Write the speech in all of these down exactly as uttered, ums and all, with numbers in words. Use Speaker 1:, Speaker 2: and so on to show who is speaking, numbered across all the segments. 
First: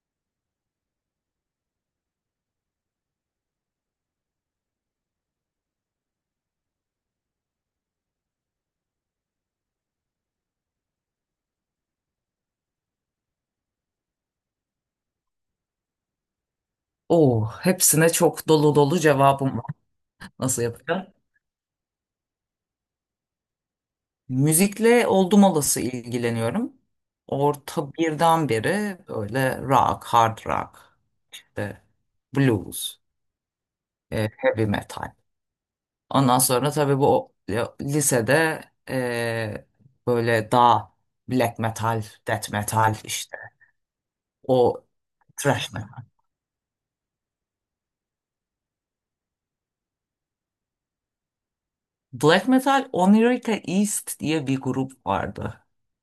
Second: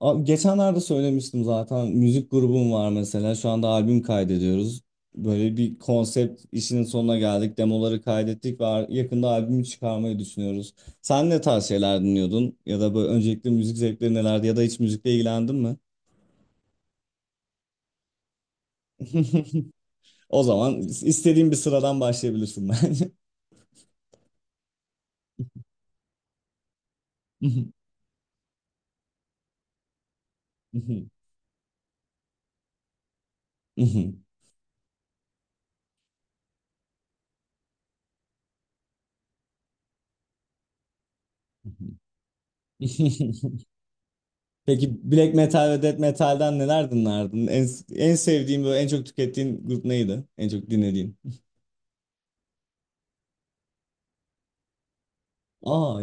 Speaker 1: Abi geçenlerde söylemiştim zaten müzik grubum var mesela şu anda albüm kaydediyoruz. Böyle bir konsept işinin sonuna geldik. Demoları kaydettik ve ar- yakında albümü çıkarmayı düşünüyoruz. Sen ne tarz şeyler dinliyordun? Ya da böyle öncelikle müzik zevkleri nelerdi ya da hiç müzikle ilgilendin mi?
Speaker 2: Oo, hepsine çok dolu dolu cevabım var.
Speaker 1: O
Speaker 2: Nasıl
Speaker 1: zaman
Speaker 2: yapacağım?
Speaker 1: istediğin bir sıradan başlayabilirsin bence.
Speaker 2: Müzikle oldum olası ilgileniyorum. Orta birden beri böyle rock, hard rock, işte blues, e, heavy metal. Ondan sonra tabii bu o- ya, lisede e, böyle daha black metal, death metal işte o
Speaker 1: Peki black metal
Speaker 2: thrash
Speaker 1: ve death
Speaker 2: metal.
Speaker 1: metal'den neler dinlerdin? En, en sevdiğin böyle en çok tükettiğin grup neydi? En çok dinlediğin?
Speaker 2: Black metal Onirica East diye bir grup vardı.
Speaker 1: Aa,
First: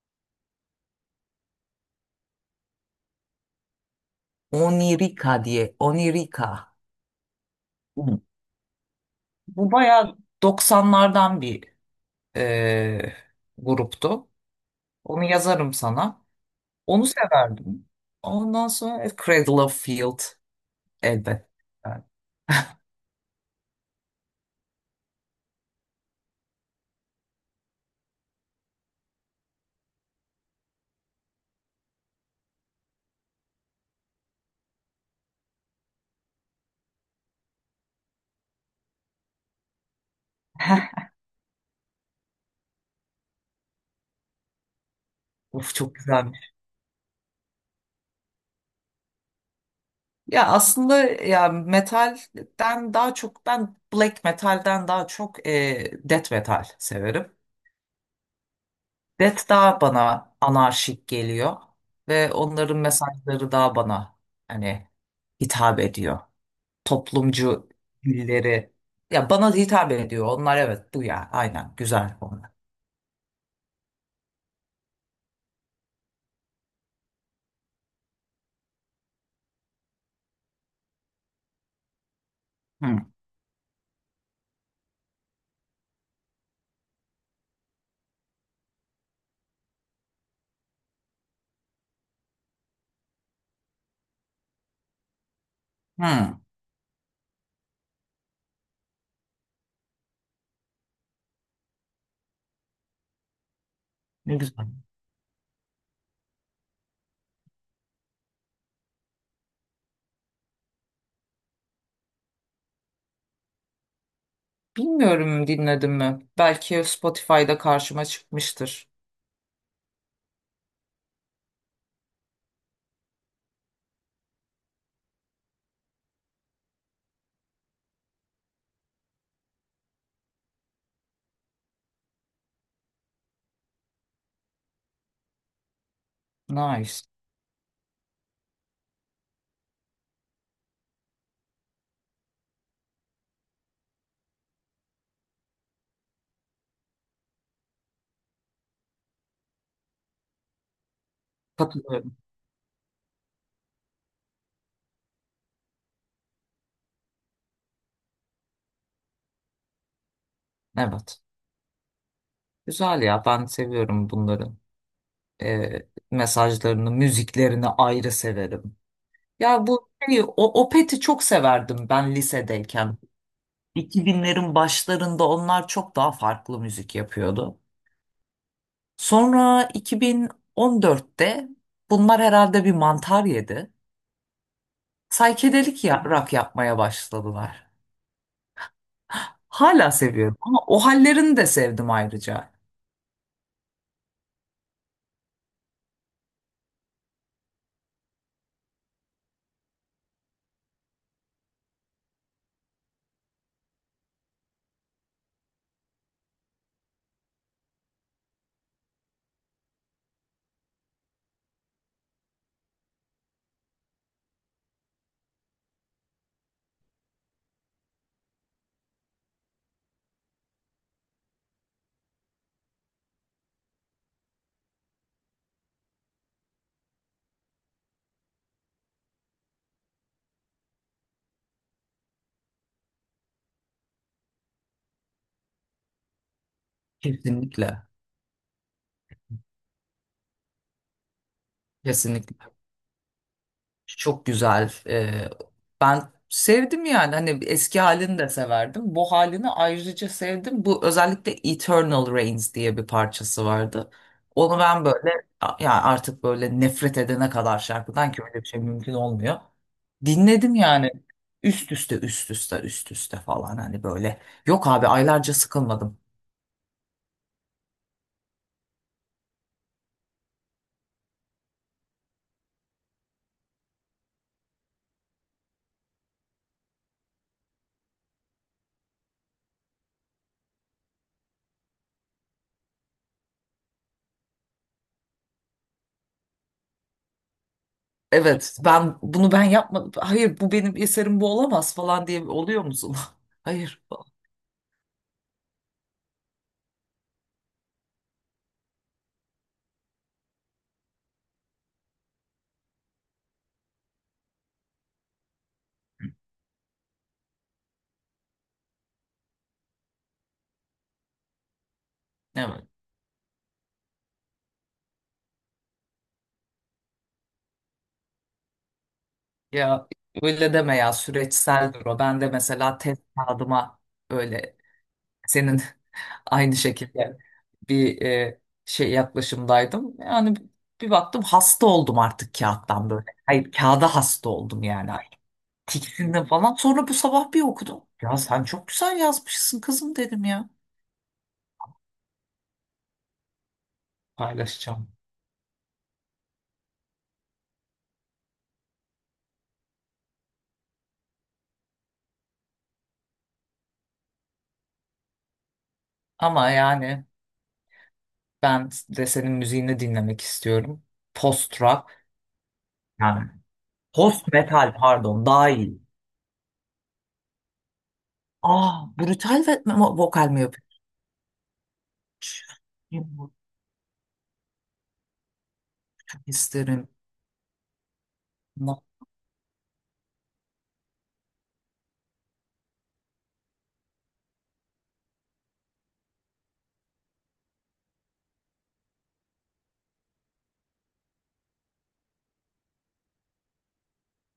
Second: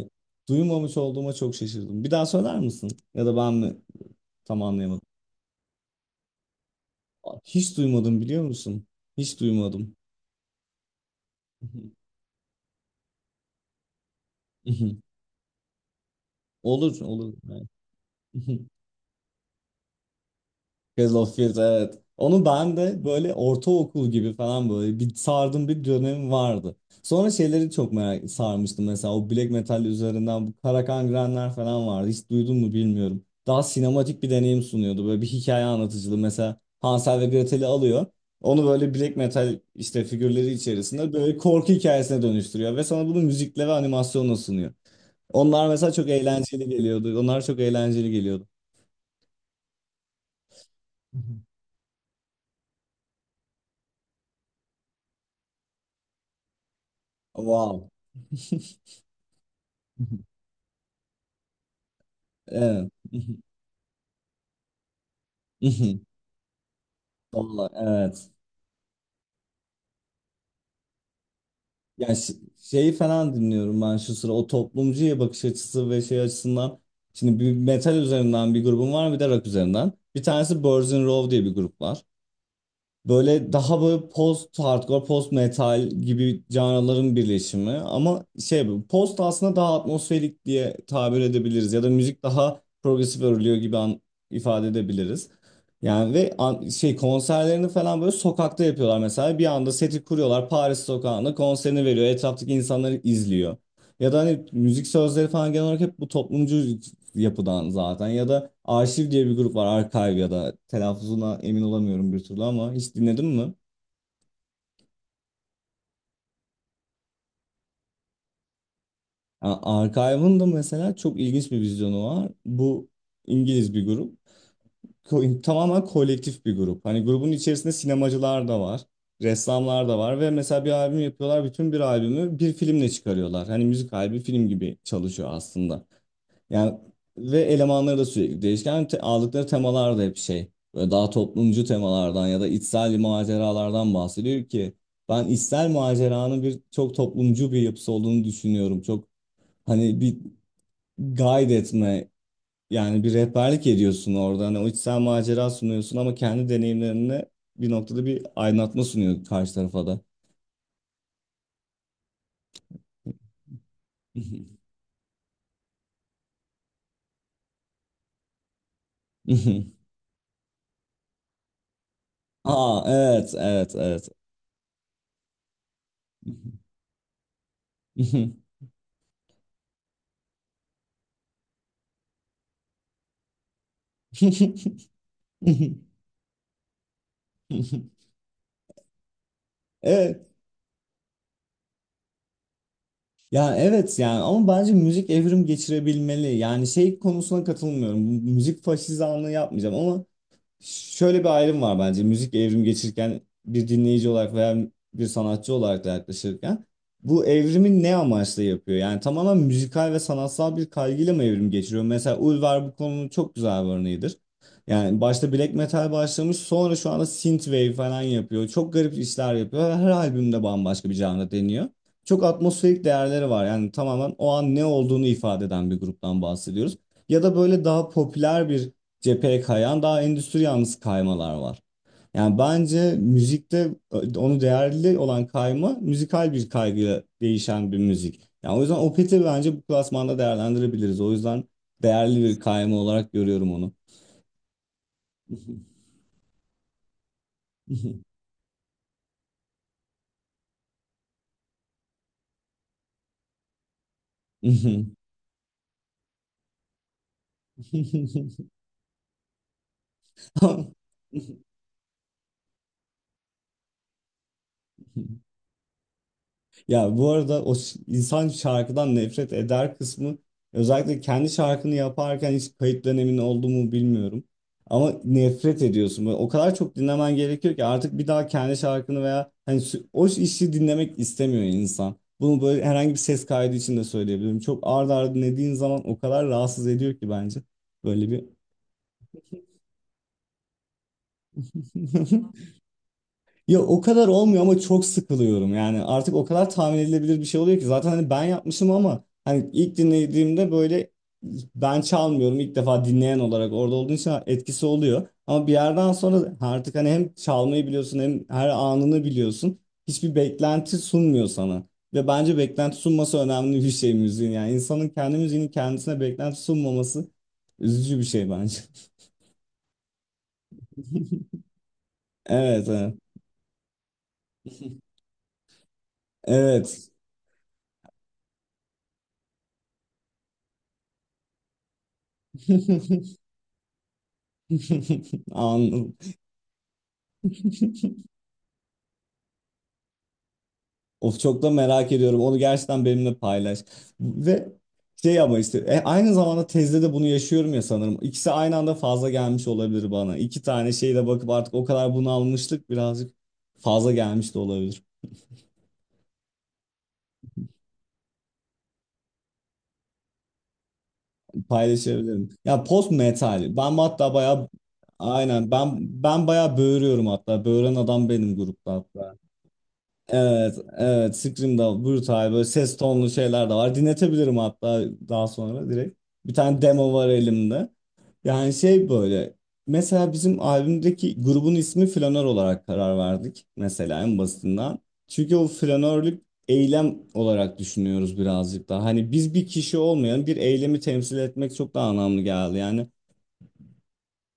Speaker 1: duymamış olduğuma çok şaşırdım. Bir daha söyler misin? Ya da ben mi tam anlayamadım.
Speaker 2: Onirica diye, Onirica.
Speaker 1: Aa, hiç duymadım biliyor musun? Hiç
Speaker 2: Bu
Speaker 1: duymadım.
Speaker 2: bayağı doksanlardan bir e, gruptu. Onu yazarım sana.
Speaker 1: Olur,
Speaker 2: Onu
Speaker 1: olur.
Speaker 2: severdim. Ondan sonra e, Cradle of Field
Speaker 1: Cradle of
Speaker 2: elbette.
Speaker 1: Filth, evet.
Speaker 2: Yani,
Speaker 1: Onu ben de böyle ortaokul gibi falan böyle bir sardım bir dönem vardı. Sonra şeyleri çok merak sarmıştım mesela o black metal üzerinden bu Karakan falan vardı. Hiç duydun mu bilmiyorum. Daha sinematik bir deneyim sunuyordu. Böyle bir hikaye anlatıcılığı mesela Hansel ve Gretel'i alıyor. Onu böyle black metal işte figürleri içerisinde böyle korku hikayesine dönüştürüyor ve sana bunu müzikle ve animasyonla sunuyor. Onlar
Speaker 2: Of
Speaker 1: mesela
Speaker 2: çok
Speaker 1: çok
Speaker 2: güzelmiş.
Speaker 1: eğlenceli geliyordu. Onlar çok eğlenceli geliyordu.
Speaker 2: Ya aslında ya metalden daha çok ben black metalden daha çok e, death metal severim.
Speaker 1: Wow.
Speaker 2: Death daha bana anarşik geliyor ve onların
Speaker 1: Evet.
Speaker 2: mesajları daha bana hani hitap ediyor. Toplumcu
Speaker 1: Vallahi evet.
Speaker 2: dilleri. Ya bana hitap ediyor. Onlar evet bu ya. Aynen
Speaker 1: Ya
Speaker 2: güzel
Speaker 1: ş-
Speaker 2: onlar.
Speaker 1: Şeyi falan dinliyorum ben şu sıra o toplumcuya bakış açısı ve şey açısından. Şimdi bir metal üzerinden bir grubum var bir de rock üzerinden. Bir tanesi Birds in Row diye bir grup var.
Speaker 2: Hı.
Speaker 1: Böyle daha böyle post hardcore, post metal gibi canraların birleşimi ama şey bu, post aslında daha atmosferik diye tabir edebiliriz ya da müzik daha progresif örülüyor gibi an- ifade edebiliriz. Yani ve
Speaker 2: Hı.
Speaker 1: an- şey konserlerini falan böyle sokakta yapıyorlar mesela bir anda seti kuruyorlar Paris sokağında konserini veriyor etraftaki insanları izliyor. Ya da
Speaker 2: Ne
Speaker 1: hani
Speaker 2: güzel.
Speaker 1: müzik sözleri falan genel olarak hep bu toplumcu yapıdan zaten. Ya da Arşiv diye bir grup var. Archive ya da telaffuzuna emin olamıyorum bir türlü ama hiç dinledin mi?
Speaker 2: Bilmiyorum, dinledim mi? Belki Spotify'da karşıma çıkmıştır.
Speaker 1: Yani Archive'ın da mesela çok ilginç bir vizyonu var. Bu İngiliz bir grup. Ko- tamamen kolektif bir grup. Hani grubun içerisinde sinemacılar da var. Ressamlar da var ve mesela bir albüm yapıyorlar. Bütün bir albümü bir filmle çıkarıyorlar. Hani müzik albüm film gibi çalışıyor aslında. Yani
Speaker 2: Nice.
Speaker 1: ve elemanları da sürekli değişken. Yani te- aldıkları temalar da hep şey böyle daha toplumcu temalardan ya da içsel maceralardan bahsediyor ki ben içsel maceranın bir çok toplumcu bir yapısı olduğunu düşünüyorum. Çok hani bir guide etme,
Speaker 2: Katılıyorum.
Speaker 1: yani bir rehberlik ediyorsun orada. Hani o içsel macera sunuyorsun ama kendi deneyimlerine bir noktada bir aydınlatma sunuyor karşı tarafa da.
Speaker 2: Evet. Güzel ya. Ben seviyorum bunları. Ee, mesajlarını, müziklerini ayrı severim. Ya bu şey, o Opet'i çok severdim ben
Speaker 1: Aa
Speaker 2: lisedeyken.
Speaker 1: evet evet evet.
Speaker 2: iki binlerin başlarında onlar çok daha farklı müzik yapıyordu. Sonra iki bin on dörtte bunlar herhalde bir mantar yedi. Saykedelik ya- rock yapmaya başladılar. Hala
Speaker 1: Evet.
Speaker 2: seviyorum ama o hallerini de sevdim ayrıca.
Speaker 1: Ya evet yani ama bence müzik evrim geçirebilmeli. Yani şey konusuna katılmıyorum. Müzik faşizanlığı yapmayacağım ama şöyle bir ayrım var bence. Müzik evrim geçirirken bir dinleyici olarak veya bir sanatçı olarak da yaklaşırken bu evrimi ne amaçla yapıyor? Yani tamamen müzikal ve sanatsal bir kaygıyla mı evrim geçiriyor? Mesela Ulver bu konunun çok güzel bir örneğidir. Yani başta black metal başlamış sonra şu anda synthwave falan yapıyor. Çok garip işler yapıyor. Ve her albümde bambaşka bir janra deniyor. Çok atmosferik değerleri var. Yani tamamen o an ne olduğunu ifade eden bir gruptan bahsediyoruz. Ya da böyle daha popüler bir cepheye kayan daha endüstri yanlısı kaymalar var. Yani bence müzikte onu değerli olan kayma müzikal bir kaygıyla değişen bir
Speaker 2: Kesinlikle.
Speaker 1: müzik. Yani o yüzden Opeth'i bence bu klasmanda değerlendirebiliriz. O yüzden değerli
Speaker 2: Kesinlikle.
Speaker 1: bir kayma olarak görüyorum onu.
Speaker 2: Çok güzel. Ee, ben sevdim yani hani eski halini de severdim. Bu halini ayrıca sevdim. Bu özellikle Eternal Rains diye bir parçası vardı. Onu ben böyle ya artık böyle nefret edene kadar şarkıdan, ki öyle bir şey mümkün olmuyor. Dinledim yani üst üste üst üste üst üste falan hani böyle. Yok abi aylarca sıkılmadım.
Speaker 1: Ya bu arada o ş- insan şarkıdan nefret eder kısmı özellikle kendi şarkını yaparken hiç kayıt dönemin oldu mu bilmiyorum. Ama nefret ediyorsun. Böyle o kadar çok dinlemen gerekiyor ki artık bir daha kendi şarkını veya hani sü- o işi dinlemek istemiyor insan. Bunu böyle herhangi bir ses kaydı için de söyleyebilirim. Çok ard arda dinlediğin zaman o kadar rahatsız ediyor ki bence. Böyle bir
Speaker 2: Evet ben bunu ben yapmadım. Hayır, bu benim eserim, bu olamaz falan diye oluyor musun?
Speaker 1: ya o
Speaker 2: Hayır falan.
Speaker 1: kadar olmuyor ama çok sıkılıyorum yani artık o kadar tahmin edilebilir bir şey oluyor ki zaten hani ben yapmışım ama hani ilk dinlediğimde böyle ben çalmıyorum ilk defa dinleyen olarak orada olduğun için etkisi oluyor ama bir yerden sonra artık hani hem çalmayı biliyorsun hem her anını biliyorsun hiçbir beklenti sunmuyor sana ve bence
Speaker 2: Evet.
Speaker 1: beklenti sunması önemli bir şey müziğin, yani insanın kendi müziğinin kendisine beklenti sunmaması üzücü bir şey bence.
Speaker 2: Ya öyle deme ya, süreçseldir o. Ben de
Speaker 1: Evet
Speaker 2: mesela
Speaker 1: evet.
Speaker 2: test kağıdıma öyle senin aynı
Speaker 1: Evet.
Speaker 2: şekilde bir e, şey yaklaşımdaydım. Yani bir baktım hasta oldum artık kağıttan böyle. Hayır, kağıda hasta oldum yani.
Speaker 1: Anladım.
Speaker 2: Fikrinden falan. Sonra bu sabah bir okudum. Ya sen çok güzel yazmışsın kızım dedim ya.
Speaker 1: Of çok da merak ediyorum. Onu gerçekten benimle paylaş. Ve
Speaker 2: Paylaşacağım.
Speaker 1: şey ama işte e, aynı zamanda tezde de bunu yaşıyorum ya sanırım. İkisi aynı anda fazla gelmiş olabilir bana. İki tane şeyle bakıp artık o kadar bunalmışlık birazcık fazla gelmiş de olabilir.
Speaker 2: Ama yani ben de senin müziğini dinlemek istiyorum. Post rock
Speaker 1: Paylaşabilirim. Ya post
Speaker 2: yani
Speaker 1: metal. Ben hatta
Speaker 2: Post
Speaker 1: bayağı,
Speaker 2: metal pardon, daha
Speaker 1: aynen ben
Speaker 2: iyi.
Speaker 1: ben bayağı böğürüyorum hatta. Böğüren adam benim grupta.
Speaker 2: Aa, brutal ve mo- vokal mi
Speaker 1: Evet,
Speaker 2: yapıyormuş?
Speaker 1: evet. Scream'da brutal böyle ses tonlu
Speaker 2: Kim bu?
Speaker 1: şeyler de var. Dinletebilirim hatta daha sonra direkt. Bir tane
Speaker 2: İsterim.
Speaker 1: demo var elimde. Yani
Speaker 2: No,
Speaker 1: şey böyle. Mesela bizim albümdeki grubun ismi Flanör olarak karar verdik. Mesela en basitinden. Çünkü o flanörlük eylem olarak düşünüyoruz birazcık daha. Hani biz bir kişi olmayan bir eylemi temsil etmek çok daha anlamlı geldi. Yani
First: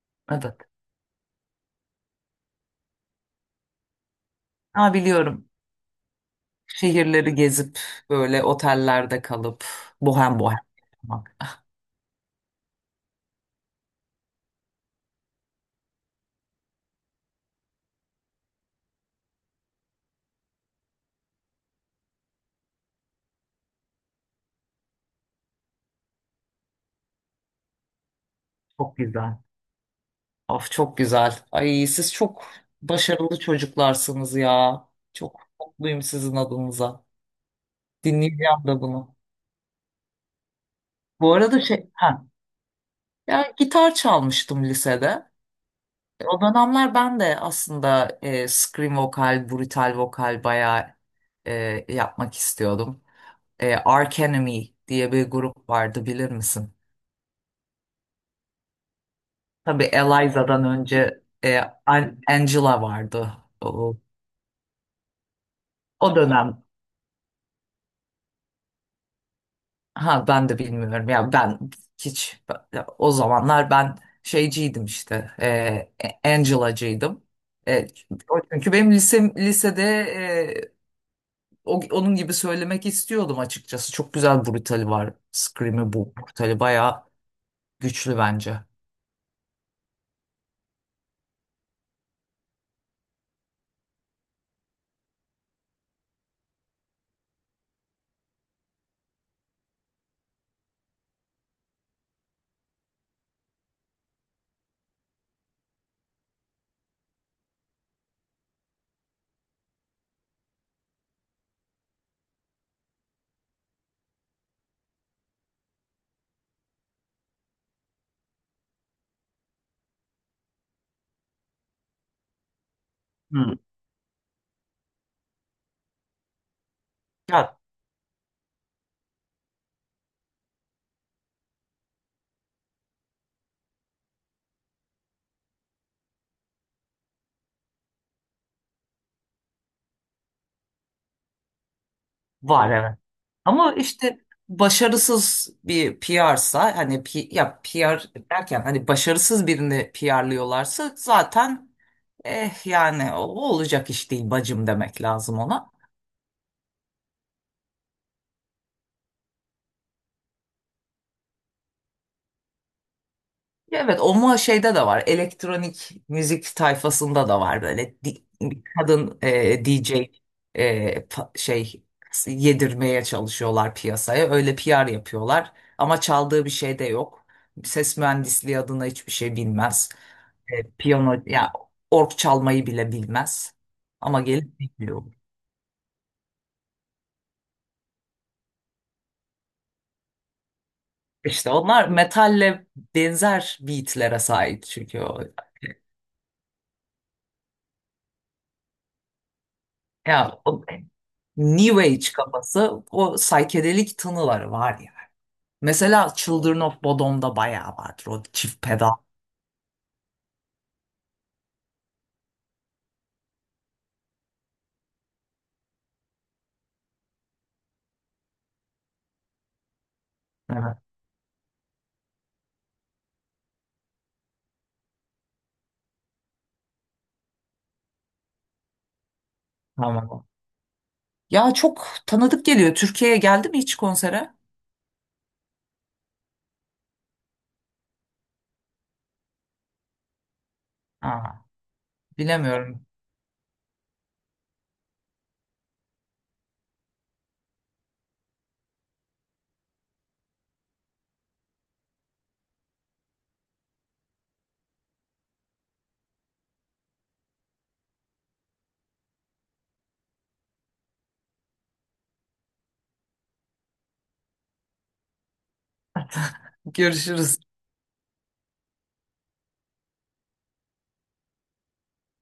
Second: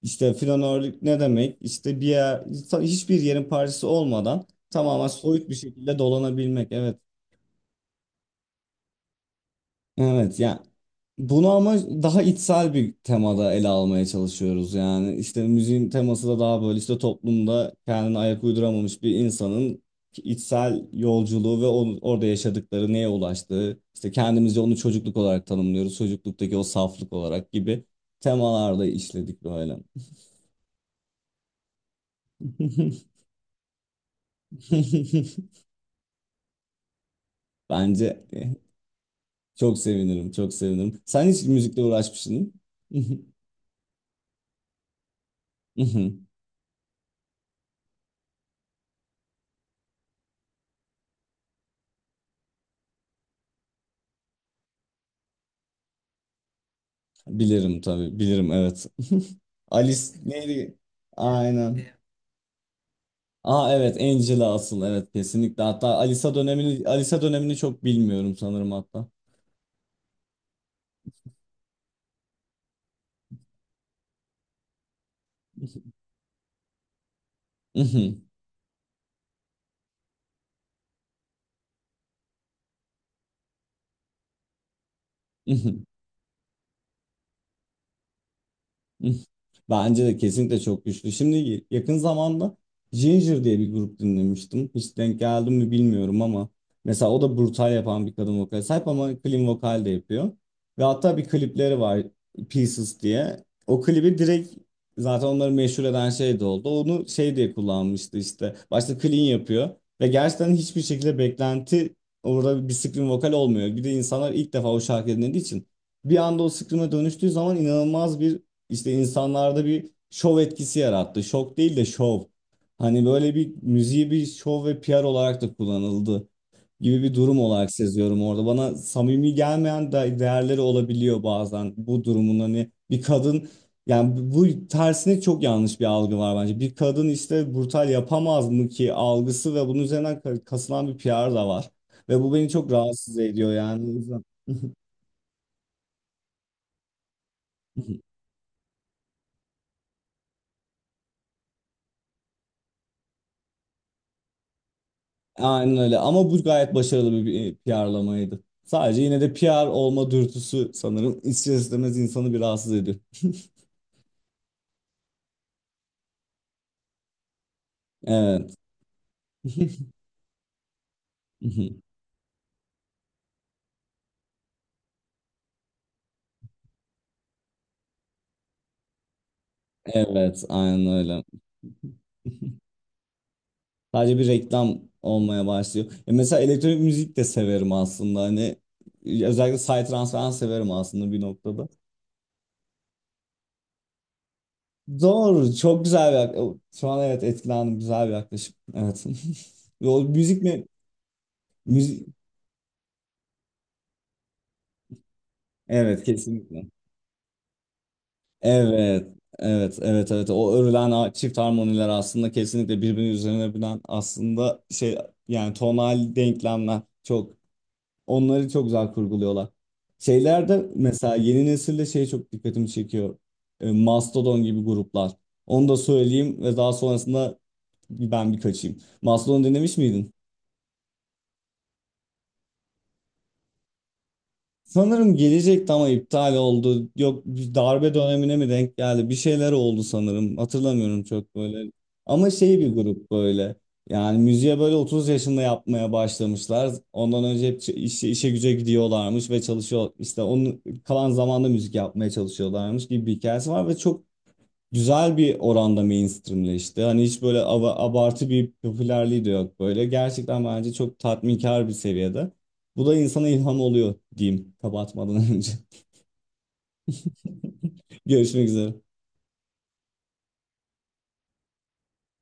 Speaker 1: işte
Speaker 2: evet.
Speaker 1: flanörlük ne demek? İşte bir yer, hiçbir yerin parçası olmadan
Speaker 2: Ha,
Speaker 1: tamamen
Speaker 2: biliyorum.
Speaker 1: soyut bir şekilde dolanabilmek. Evet.
Speaker 2: Şehirleri gezip böyle otellerde kalıp bohem
Speaker 1: Evet
Speaker 2: bohem
Speaker 1: ya
Speaker 2: yaşamak.
Speaker 1: bunu ama daha içsel bir temada ele almaya çalışıyoruz yani işte müziğin teması da daha böyle işte toplumda kendine ayak uyduramamış bir insanın içsel yolculuğu ve onu- orada yaşadıkları neye ulaştığı işte kendimizce onu çocukluk olarak tanımlıyoruz çocukluktaki o saflık olarak gibi temalarda
Speaker 2: Çok güzel.
Speaker 1: işledik böyle.
Speaker 2: Of çok güzel. Ay siz çok başarılı çocuklarsınız ya. Çok mutluyum sizin adınıza.
Speaker 1: Bence
Speaker 2: Dinleyeceğim de bunu.
Speaker 1: çok sevinirim, çok sevinirim. Sen
Speaker 2: Bu
Speaker 1: hiç
Speaker 2: arada
Speaker 1: müzikle
Speaker 2: şey, ha,
Speaker 1: uğraşmışsın değil mi?
Speaker 2: Ya gitar çalmıştım lisede.
Speaker 1: Mhm.
Speaker 2: O dönemler ben de aslında e, scream vokal, brutal vokal bayağı e, yapmak istiyordum. E, Arch Enemy diye bir grup vardı, bilir misin?
Speaker 1: Bilirim tabii, bilirim evet.
Speaker 2: Tabii
Speaker 1: Alice
Speaker 2: Eliza'dan
Speaker 1: neydi?
Speaker 2: önce e,
Speaker 1: Aynen.
Speaker 2: An- Angela vardı.
Speaker 1: Aa evet
Speaker 2: O,
Speaker 1: Angela asıl evet kesinlikle. Hatta
Speaker 2: o
Speaker 1: Alisa
Speaker 2: dönem
Speaker 1: dönemini Alisa dönemini çok bilmiyorum sanırım hatta.
Speaker 2: ha ben de bilmiyorum ya, ben hiç o zamanlar ben şeyciydim işte, e, Angela'cıydım. E,
Speaker 1: Mhm,
Speaker 2: o çünkü benim lisem, lisede e, O, onun gibi söylemek istiyordum açıkçası. Çok güzel brutali var.
Speaker 1: mhm.
Speaker 2: Scream'i bu brutali bayağı güçlü bence.
Speaker 1: Bence de kesinlikle çok güçlü. Şimdi yakın zamanda Ginger diye bir grup dinlemiştim. Hiç denk geldim mi bilmiyorum ama mesela o da brutal yapan bir kadın vokale sahip ama clean vokal de yapıyor. Ve hatta bir klipleri var Pieces diye. O klibi direkt zaten onları meşhur eden şey de oldu. Onu şey diye kullanmıştı işte. Başta clean yapıyor ve gerçekten hiçbir şekilde beklenti orada bir scream vokal olmuyor. Bir de insanlar ilk defa o şarkı dinlediği için bir anda o scream'e dönüştüğü zaman inanılmaz bir işte insanlarda bir şov etkisi yarattı. Şok değil de şov. Hani böyle bir
Speaker 2: Hmm.
Speaker 1: müziği bir şov ve P R olarak da kullanıldı gibi bir durum
Speaker 2: Ya
Speaker 1: olarak seziyorum orada. Bana samimi gelmeyen de değerleri olabiliyor bazen bu durumun, hani bir kadın, yani bu tersine çok yanlış bir algı var bence. Bir kadın işte brutal yapamaz mı ki algısı ve bunun üzerinden ka- kasılan bir P R da var. Ve bu beni
Speaker 2: var,
Speaker 1: çok
Speaker 2: evet.
Speaker 1: rahatsız ediyor
Speaker 2: Ama
Speaker 1: yani. O
Speaker 2: işte
Speaker 1: yüzden-
Speaker 2: başarısız bir P R'sa, hani P- ya P R derken hani başarısız birini P R'lıyorlarsa zaten eh yani o olacak iş değil bacım demek lazım ona.
Speaker 1: aynen öyle ama bu gayet başarılı bir bir P R'lamaydı. Sadece yine de P R olma dürtüsü sanırım ister istemez insanı bir rahatsız ediyor.
Speaker 2: Evet ama şeyde de var, elektronik müzik tayfasında da var böyle di-
Speaker 1: Evet.
Speaker 2: bir kadın e, D J e, pa- şey yedirmeye çalışıyorlar piyasaya, öyle P R yapıyorlar ama çaldığı bir şey de yok, ses mühendisliği adına hiçbir şey bilmez.
Speaker 1: Evet,
Speaker 2: E,
Speaker 1: aynen
Speaker 2: piyano
Speaker 1: öyle.
Speaker 2: ya org çalmayı bile bilmez
Speaker 1: Sadece
Speaker 2: ama
Speaker 1: bir
Speaker 2: gelip
Speaker 1: reklam
Speaker 2: dinliyor.
Speaker 1: olmaya başlıyor. E mesela elektronik müzik de severim aslında. Hani özellikle psytrance falan severim aslında bir
Speaker 2: İşte
Speaker 1: noktada.
Speaker 2: onlar metalle benzer beatlere sahip çünkü o,
Speaker 1: Doğru, çok güzel bir yaklaşım. Şu an evet etkilendim, güzel bir yaklaşım. Evet. Ve o
Speaker 2: ya
Speaker 1: müzik
Speaker 2: o-
Speaker 1: mi?
Speaker 2: New
Speaker 1: Müzik.
Speaker 2: Age kafası, o saykedelik tınıları var ya.
Speaker 1: Evet,
Speaker 2: Mesela Children
Speaker 1: kesinlikle.
Speaker 2: of Bodom'da bayağı vardır o çift pedal.
Speaker 1: Evet, evet, evet, evet. O örülen a- çift harmoniler aslında kesinlikle birbirinin üzerine binen aslında şey, yani tonal denklemler çok, onları çok güzel kurguluyorlar. Şeylerde
Speaker 2: Evet,
Speaker 1: mesela yeni nesilde şey çok dikkatimi çekiyor. E, Mastodon gibi gruplar. Onu da söyleyeyim ve daha sonrasında ben bir kaçayım. Mastodon dinlemiş miydin?
Speaker 2: tamam. Ya çok tanıdık geliyor. Türkiye'ye geldi mi hiç konsere?
Speaker 1: Sanırım gelecekti ama iptal oldu. Yok bir darbe dönemine mi denk geldi? Bir şeyler oldu sanırım. Hatırlamıyorum çok
Speaker 2: Aa,
Speaker 1: böyle. Ama şey bir
Speaker 2: bilemiyorum.
Speaker 1: grup böyle. Yani müziğe böyle otuz yaşında yapmaya başlamışlar. Ondan önce hep ç- işe, işe güce gidiyorlarmış ve çalışıyor. İşte onun kalan zamanda müzik yapmaya çalışıyorlarmış gibi bir hikayesi var ve çok güzel bir oranda mainstreamleşti. Hani hiç böyle ava- abartı bir popülerliği de yok böyle. Gerçekten bence çok tatminkar bir seviyede. Bu da insana ilham oluyor diyeyim kapatmadan önce.
Speaker 2: Görüşürüz.
Speaker 1: Görüşmek üzere.